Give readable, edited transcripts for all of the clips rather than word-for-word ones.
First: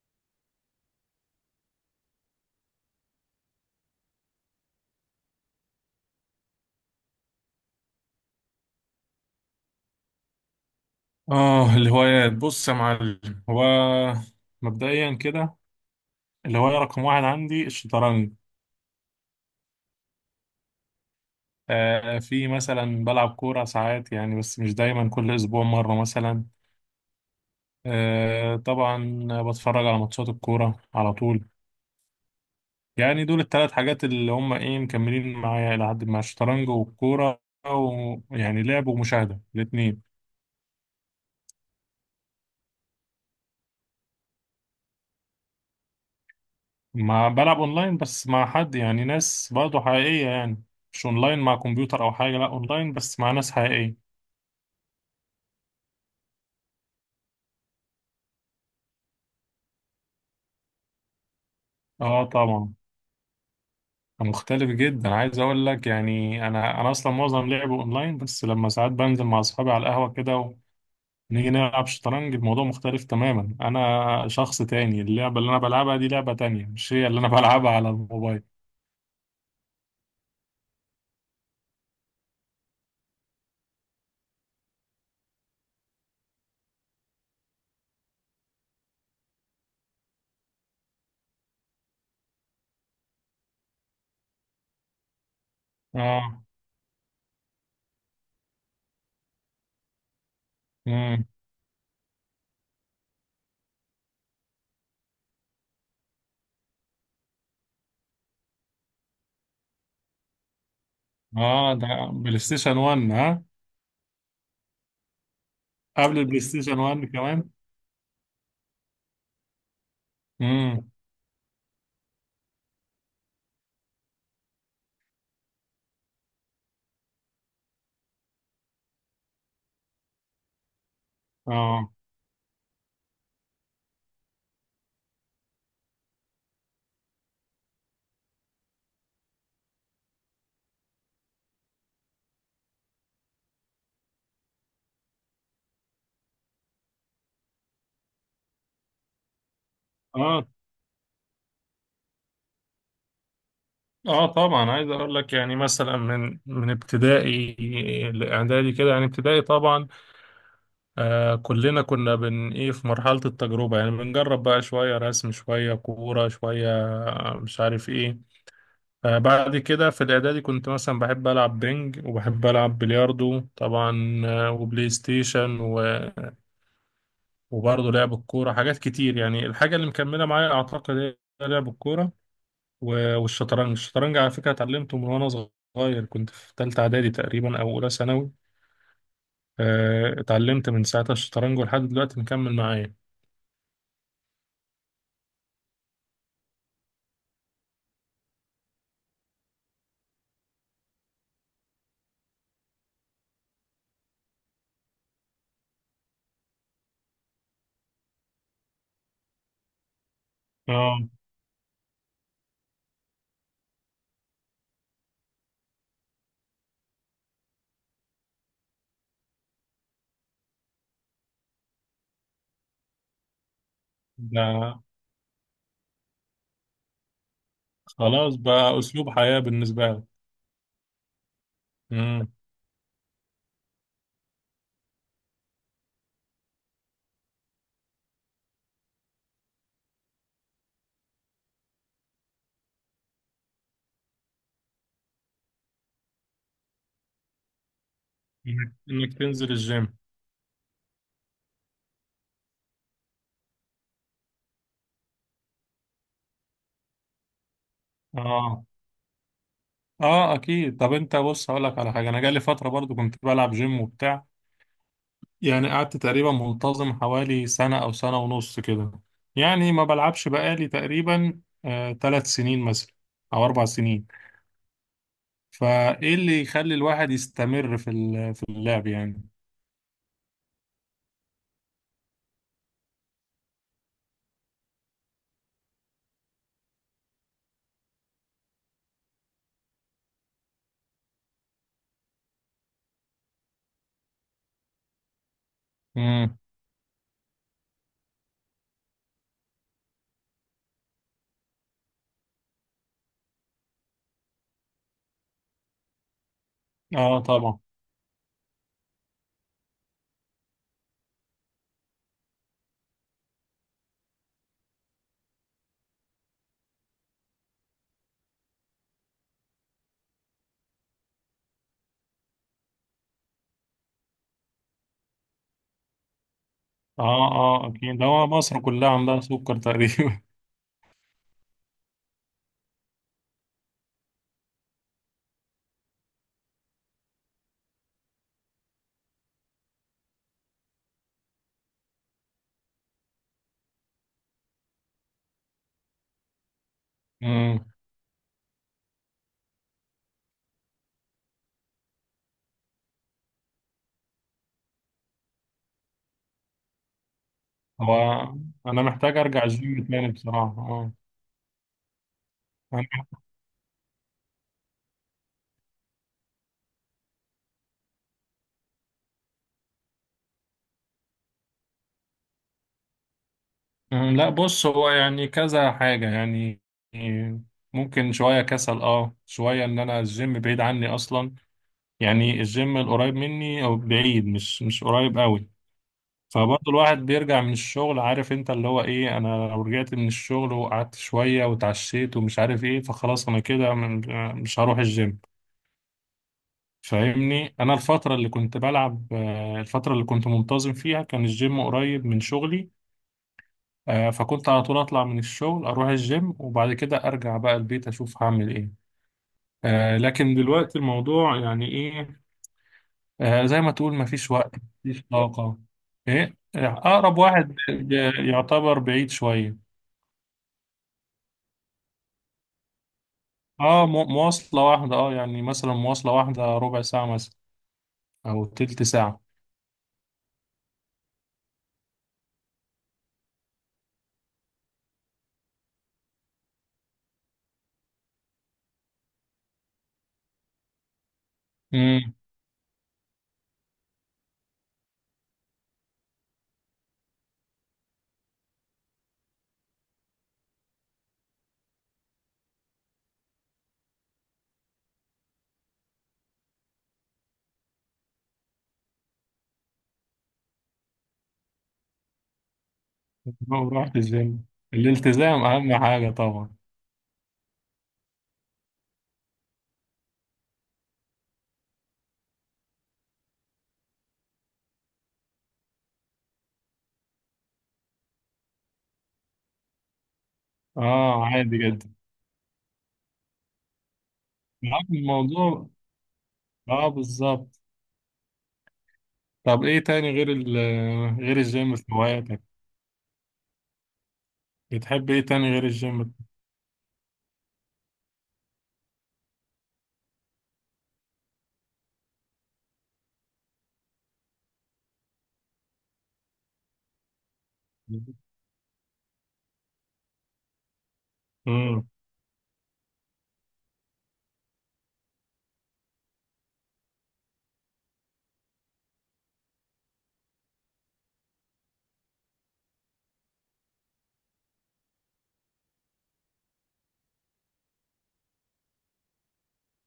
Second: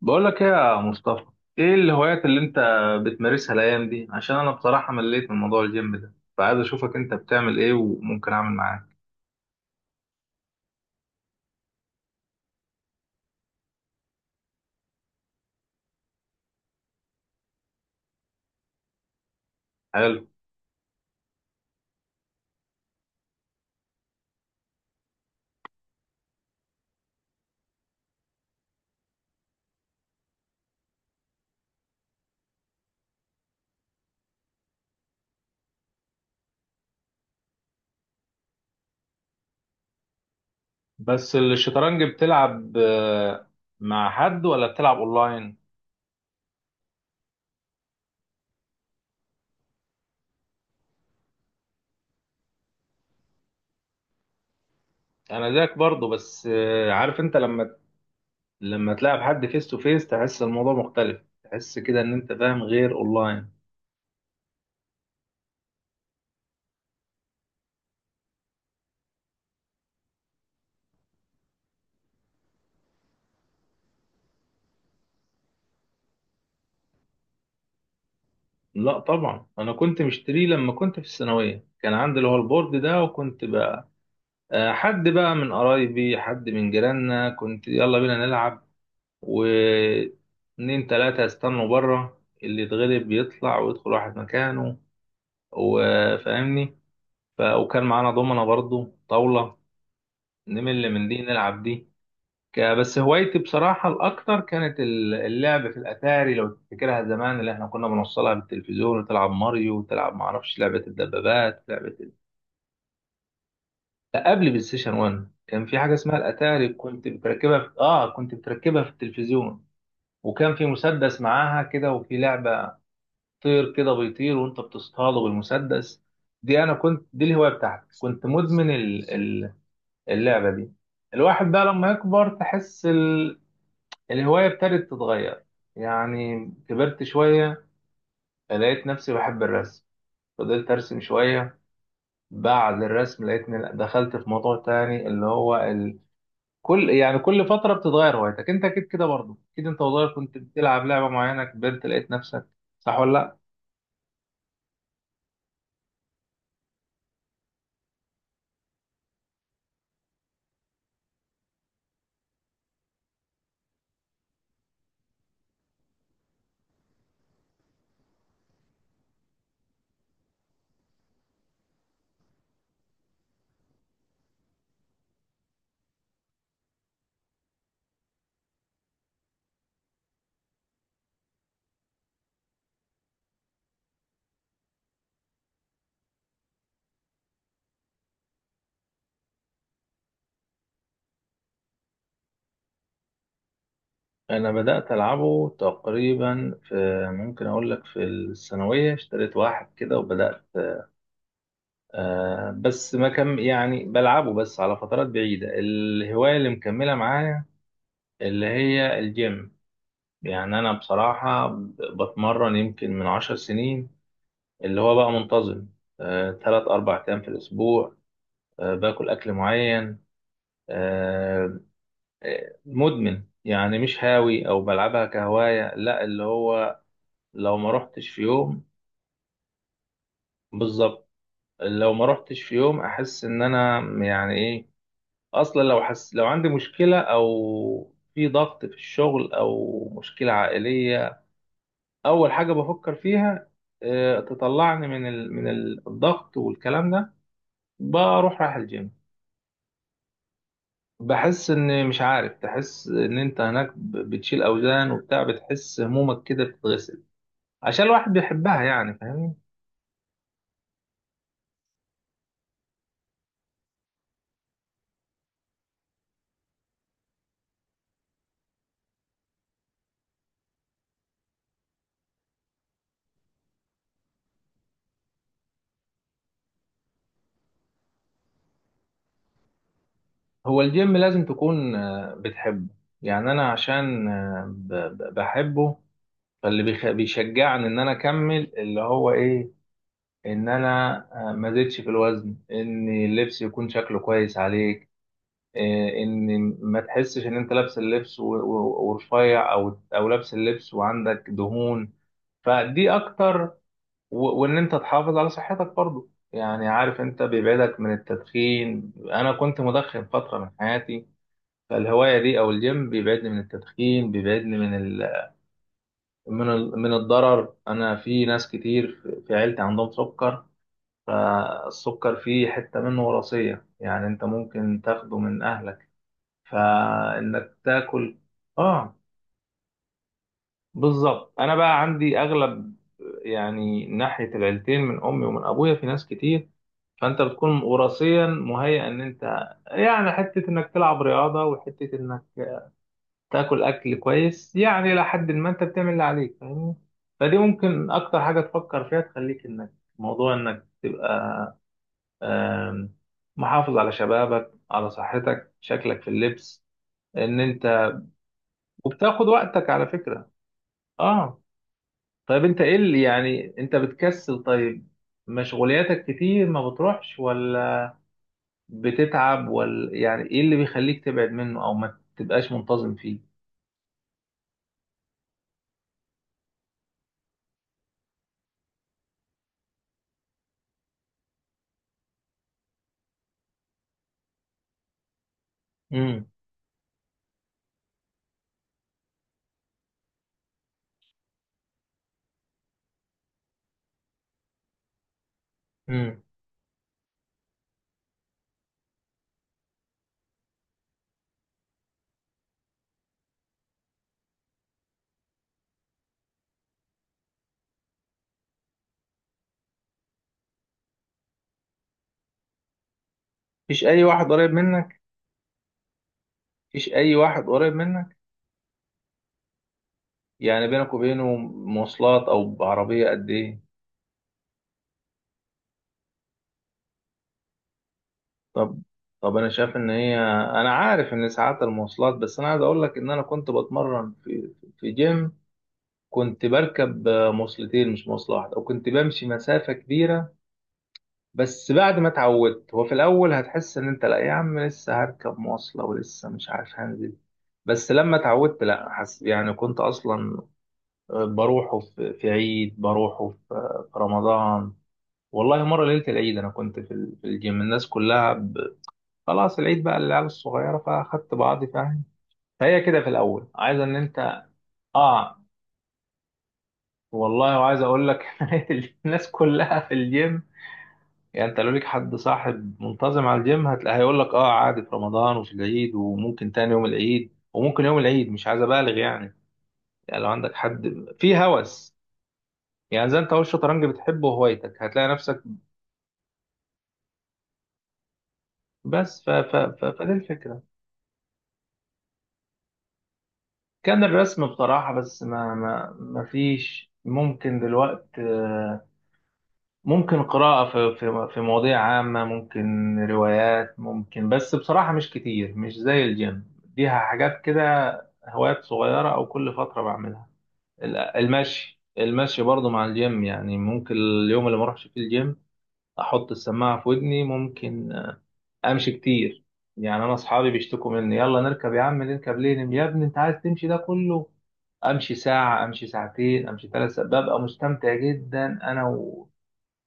بقول لك ايه يا مصطفى؟ ايه الهوايات اللي انت بتمارسها الايام دي؟ عشان انا بصراحة مليت من موضوع الجيم ده، فعايز اشوفك انت بتعمل ايه وممكن اعمل معاك. اه، الهوايات، بص يا معلم. هو مبدئيا كده، الهواية رقم واحد عندي الشطرنج. حلو. آه، في مثلا بلعب كورة ساعات يعني، بس مش دايما، كل أسبوع مرة مثلا. آه طبعا بتفرج على ماتشات الكورة على طول. يعني دول التلات حاجات اللي هم ايه مكملين معايا إلى حد ما، الشطرنج والكورة. ويعني لعب ومشاهدة الاتنين. بس الشطرنج بتلعب مع حد ولا بتلعب اونلاين؟ ما بلعب أونلاين بس مع حد، يعني ناس برضه حقيقية يعني، مش أونلاين مع كمبيوتر أو حاجة، لأ أونلاين بس مع ناس حقيقية. انا زيك برضه. بس عارف انت لما تلعب حد فيس تو فيس، تحس الموضوع مختلف، تحس كده ان اه انت فاهم طبعا. غير اونلاين. مختلف جدا، عايز اقول لك يعني انا اصلا معظم لعبه اونلاين، بس لما ساعات بنزل مع اصحابي على القهوه كده ونيجي نلعب شطرنج، الموضوع مختلف تماما، انا شخص تاني، اللعبه اللي انا بلعبها دي لعبه تانية، مش هي اللي انا بلعبها على الموبايل. لا طبعا، انا كنت مشتريه لما كنت في الثانوية، كان عندي اللي هو البورد ده، وكنت حد بقى من قرايبي، حد من جيراننا، كنت يلا بينا نلعب. واتنين تلاتة يستنوا بره، اللي يتغلب بيطلع ويدخل واحد مكانه، اه. وفاهمني. وكان معانا دومنا برضو طاولة، نمل من دي امم. نلعب دي. بس هوايتي بصراحة الأكتر كانت اللعب في الأتاري، لو تفتكرها زمان، اللي احنا كنا بنوصلها بالتلفزيون وتلعب ماريو وتلعب معرفش لعبة الدبابات، اه، ده لعبة. بلاي ستيشن 1 ها؟ لا، قبل بلاي ستيشن 1 كان في حاجه اسمها قبل البلاي الاتاري، ستيشن 1 كنت كمان. بتركبها في... اه كنت بتركبها في التلفزيون. وكان في امم. مسدس معاها كده وفي لعبه، طير كده بيطير وانت بتصطاده بالمسدس. دي انا كنت، دي الهوايه بتاعتي، كنت مدمن اللعبه دي. الواحد بقى لما اه. يكبر تحس الهوايه ابتدت تتغير. يعني كبرت شويه، لقيت نفسي بحب الرسم، فضلت ارسم شويه. بعد الرسم لقيتني دخلت في موضوع تاني اللي هو كل فترة بتتغير هوايتك. انت اكيد كده برضه، اكيد انت وصغير كنت اه. بتلعب لعبة معينة، كبرت لقيت نفسك، صح ولا لا؟ اه طبعا، عايز اقول لك يعني مثلا من ابتدائي لاعدادي كده، يعني ابتدائي طبعا. آه، كلنا كنا بن ايه في مرحلة التجربة، يعني بنجرب بقى شوية رسم شوية كورة شوية، آه، مش عارف ايه. آه، بعد كده في الإعدادي كنت مثلا بحب ألعب بينج وبحب ألعب بلياردو طبعا، آه، وبلاي ستيشن و... وبرضه لعب الكورة، حاجات كتير يعني. الحاجة اللي مكملة معايا أعتقد هي لعب الكورة و- والشطرنج. الشطرنج على فكرة اتعلمته من وأنا صغير، كنت في تالتة إعدادي تقريبا أو أولى ثانوي. آه، اتعلمت من ساعتها الشطرنج ولحد دلوقتي مكمل معايا. انا بدات العبه تقريبا ممكن اقول لك في الثانويه، اشتريت واحد كده وبدات. بس ما كان يعني بلعبه بس على فترات بعيده. الهوايه اللي مكمله معايا اللي هي الجيم. يعني انا اه. بصراحه بتمرن يمكن من 10 سنين، اللي هو بقى منتظم، تلات اربع ايام في الاسبوع، باكل اكل معين. آه، مدمن يعني، مش هاوي او ده بلعبها كهواية، لا اللي هو لو ما رحتش في خلاص يوم. بقى أسلوب حياة بالنسبة لك. بالظبط، لو ما مم. رحتش في يوم احس ان انا يعني ايه. اصلا لو عندي مشكلة او في ضغط في الشغل او مشكلة عائلية، اول حاجة بفكر فيها تطلعني من الضغط والكلام ده، بروح رايح إنك الجيم. إنك تنزل الجيم. بحس ان مش عارف، تحس ان انت هناك بتشيل اوزان وبتاع، بتحس همومك كده بتتغسل، عشان الواحد بيحبها آه، يعني، فاهمني. آه أكيد. طب أنت بص، هقول لك على حاجة، أنا جالي فترة برضو كنت بلعب جيم وبتاع، يعني قعدت تقريبا منتظم حوالي سنة أو سنة ونص كده. يعني ما بلعبش بقالي تقريبا آه ثلاث سنين مثلا أو أربع سنين. فإيه اللي يخلي الواحد يستمر في في اللعب يعني؟ هو الجيم لازم تكون بتحبه. يعني انا عشان بحبه، فاللي بيشجعني ان انا اكمل اللي هو ايه، ان انا ما زدتش في الوزن، ان اللبس يكون شكله كويس عليك، مم. ان ما تحسش ان انت لابس اللبس ورفيع، او لابس اللبس وعندك دهون، فدي اكتر. وان انت تحافظ على صحتك برضو، يعني عارف آه انت طبعا. بيبعدك من التدخين. انا كنت مدخن فترة من حياتي، فالهواية دي او الجيم بيبعدني من التدخين، بيبعدني من الضرر. انا في ناس كتير في عيلتي عندهم سكر، فالسكر فيه حتة منه وراثية، يعني انت ممكن تاخده من اهلك، آه، فانك آه أكيد. ده تاكل. هو مصر كلها اه، عندها سكر تقريبا. بالظبط. انا بقى عندي اغلب، يعني ناحية العيلتين من امي ومن ابويا في ناس كتير، فانت بتكون وراثيا مهيئ ان انت، يعني حته انك تلعب رياضه، وحته انك تاكل اكل كويس، يعني الى حد ما انت بتعمل اللي عليك، فاهمني. فدي ممكن اكتر حاجه تفكر فيها، تخليك انك، موضوع انك تبقى آم، محافظ على شبابك، على صحتك، شكلك في اللبس، ان انت هو انا محتاج وبتاخد ارجع وقتك الجيم على تاني فكره. بصراحه، اه. اه. طيب انت ايه اللي أنا- يعني انت بتكسل؟ طيب، مشغولياتك كتير ما بتروحش، ولا بتتعب، ولا يعني ايه اللي بيخليك تبعد منه او ما تبقاش منتظم فيه؟ أه، لا بص، هو يعني كذا حاجه يعني، ممكن شويه كسل، اه شويه ان انا الجيم بعيد عني اصلا، يعني الجيم القريب مني او بعيد، مش مش قريب قوي. امم. فبرضه الواحد بيرجع من الشغل، عارف انت اللي هو ايه، انا لو رجعت من الشغل وقعدت شويه وتعشيت ومش عارف ايه، فخلاص انا كده مش هروح الجيم. امم. فاهمني، انا الفتره اللي كنت بلعب آه، الفتره اللي كنت منتظم فيها كان الجيم قريب من شغلي. آه، فكنت على طول اطلع من الشغل اروح الجيم وبعد كده ارجع بقى البيت اشوف هعمل ايه. آه، لكن دلوقتي الموضوع يعني ايه، آه، زي ما مفيش تقول، اي مفيش واحد قريب وقت. منك مفيش طاقه. ايه آه، مفيش اي اقرب واحد واحد قريب منك؟ يعتبر بعيد شويه. يعني بينك وبينه مواصلات او بعربية قد ايه؟ اه، مواصله واحده، اه يعني مثلا مواصله واحده ربع ساعه مثلا او طب تلت ساعه. طب انا شايف ان هي، انا عارف ان ساعات المواصلات، بس انا عايز اقول لك ان انا كنت بتمرن في جيم. كنت بركب مواصلتين، مش مواصلة واحدة، وكنت بمشي مسافة كبيرة. بس بعد ما امم. اتعودت، هو في الاول هتحس ان انت لا يا عم لسه هركب مواصله ولسه مش عارف هنزل. بس لما اتعودت لا، حس يعني كنت اصلا بروحه في عيد، بروحه في رمضان. والله، مره ليله العيد انا كنت في الجيم، الناس كلها خلاص العيد بقى للعيال الصغيره، فاخدت بعضي، فاهم. فهي كده في الاول عايز ان رحت انت. الجيم، اه الالتزام اهم حاجه طبعا. والله، وعايز اقول لك. الناس كلها في الجيم. يعني انت لو ليك حد صاحب منتظم على الجيم، هتلاقي هيقول لك اه عادي، في رمضان وفي العيد، وممكن تاني يوم العيد، وممكن يوم العيد، مش عايز ابالغ يعني لو عندك حد اه في عادي جدا. هوس، يعني زي انت، هو الشطرنج بتحبه وهوايتك، معاك في هتلاقي نفسك. الموضوع. اه بالظبط. بس ف ف طب ايه ف تاني فدي غير ال الفكرة. غير الجيم في هواياتك؟ كان الرسم بصراحة، بتحب ايه بس تاني ما غير ما الجيم؟ ما فيش ممكن دلوقتي. ممكن قراءة في مواضيع عامة، ممكن روايات، ممكن، بس بصراحة مش كتير، مش زي الجيم. دي حاجات كده، هوايات صغيرة، أو كل فترة بعملها. امم. المشي برضو مع الجيم، يعني ممكن اليوم اللي ما اروحش فيه الجيم، أحط السماعة في ودني، ممكن أمشي كتير. يعني أنا أصحابي بيشتكوا مني، يلا نركب يا عم، نركب ليه؟ يا ابني أنت عايز تمشي ده كله؟ امشي ساعه، امشي ساعتين، امشي 3 ساعات، ببقى مستمتع جدا انا.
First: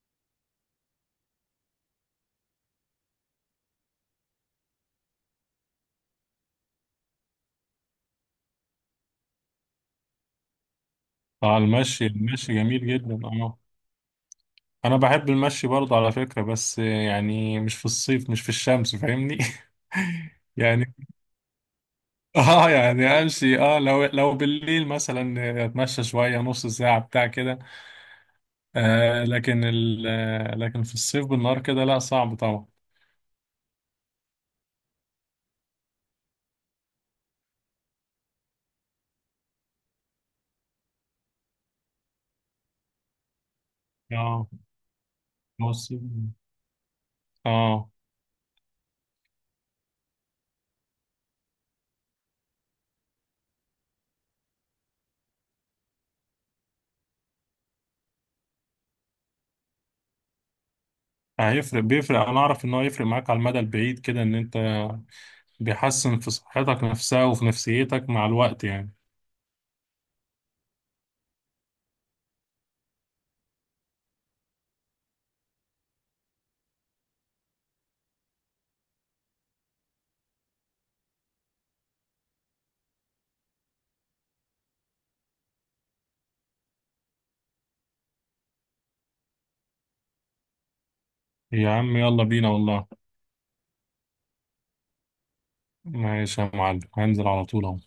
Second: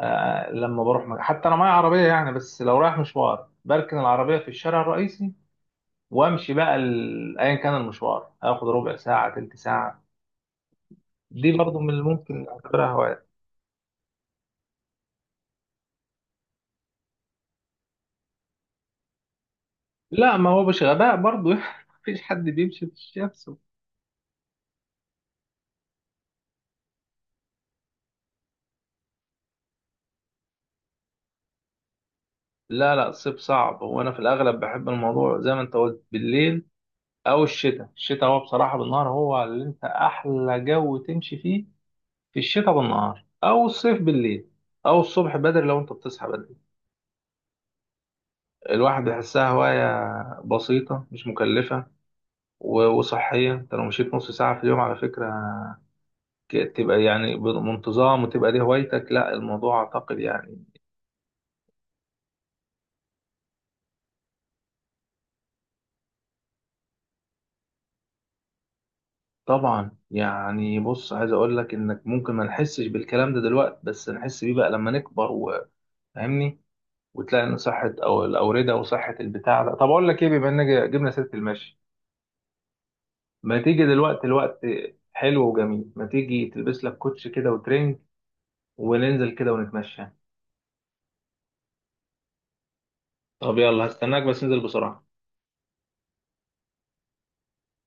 لما بروح حتى انا معايا عربيه يعني، بس لو رايح مشوار بركن العربيه في الشارع الرئيسي، وامشي بقى ايا كان المشوار اخد ربع ساعه، تلت ساعه. دي اه، برضو من اللي المشي. ممكن المشي جميل اعتبرها جدا هوايه. اه. انا بحب المشي برضه على فكرة، بس يعني مش في الصيف، مش في الشمس، فاهمني. لا ما هو مش يعني غباء برضو. مفيش حد اه، بيمشي في يعني الشمس. امشي اه، لو بالليل مثلا اتمشى شوية، نص ساعة بتاع كده. آه لكن ال آه، لكن في الصيف بالنهار كده، لا صعب طبعا. لا، لا. الصيف صعب، وانا في الاغلب بحب الموضوع زي ما انت قلت بالليل او الشتاء. الشتاء هو بصراحه بالنهار هو اللي انت احلى جو تمشي فيه، في الشتاء بالنهار او الصيف اه. بالليل، او الصبح بدري هو لو انت الصيف. بتصحى بدري. اه. الواحد يحسها هواية بسيطة، مش مكلفة وصحية. انت لو مشيت نص ساعة في اليوم على فكرة، تبقى يعني بانتظام، وتبقى دي هوايتك، لا الموضوع اعتقد يعني. هيفرق، بيفرق. انا اعرف ان هو يفرق معاك على المدى البعيد كده، ان انت بيحسن في صحتك نفسها وفي نفسيتك مع الوقت يعني. طبعا، يعني بص، عايز اقول لك انك ممكن ما نحسش بالكلام ده دلوقتي، بس نحس بيه بقى لما نكبر، وفاهمني. وتلاقي ان صحة او الاوردة وصحة البتاع ده. طب اقول لك ايه، بما ان جبنا سيرة المشي، ما تيجي دلوقتي الوقت حلو وجميل، ما تيجي تلبس لك كوتش كده وترنج، وننزل كده ونتمشى. يا عم يلا بينا والله. طب يلا، هستناك بس انزل بسرعة. ماشي يا معلم، هنزل على طول اهو.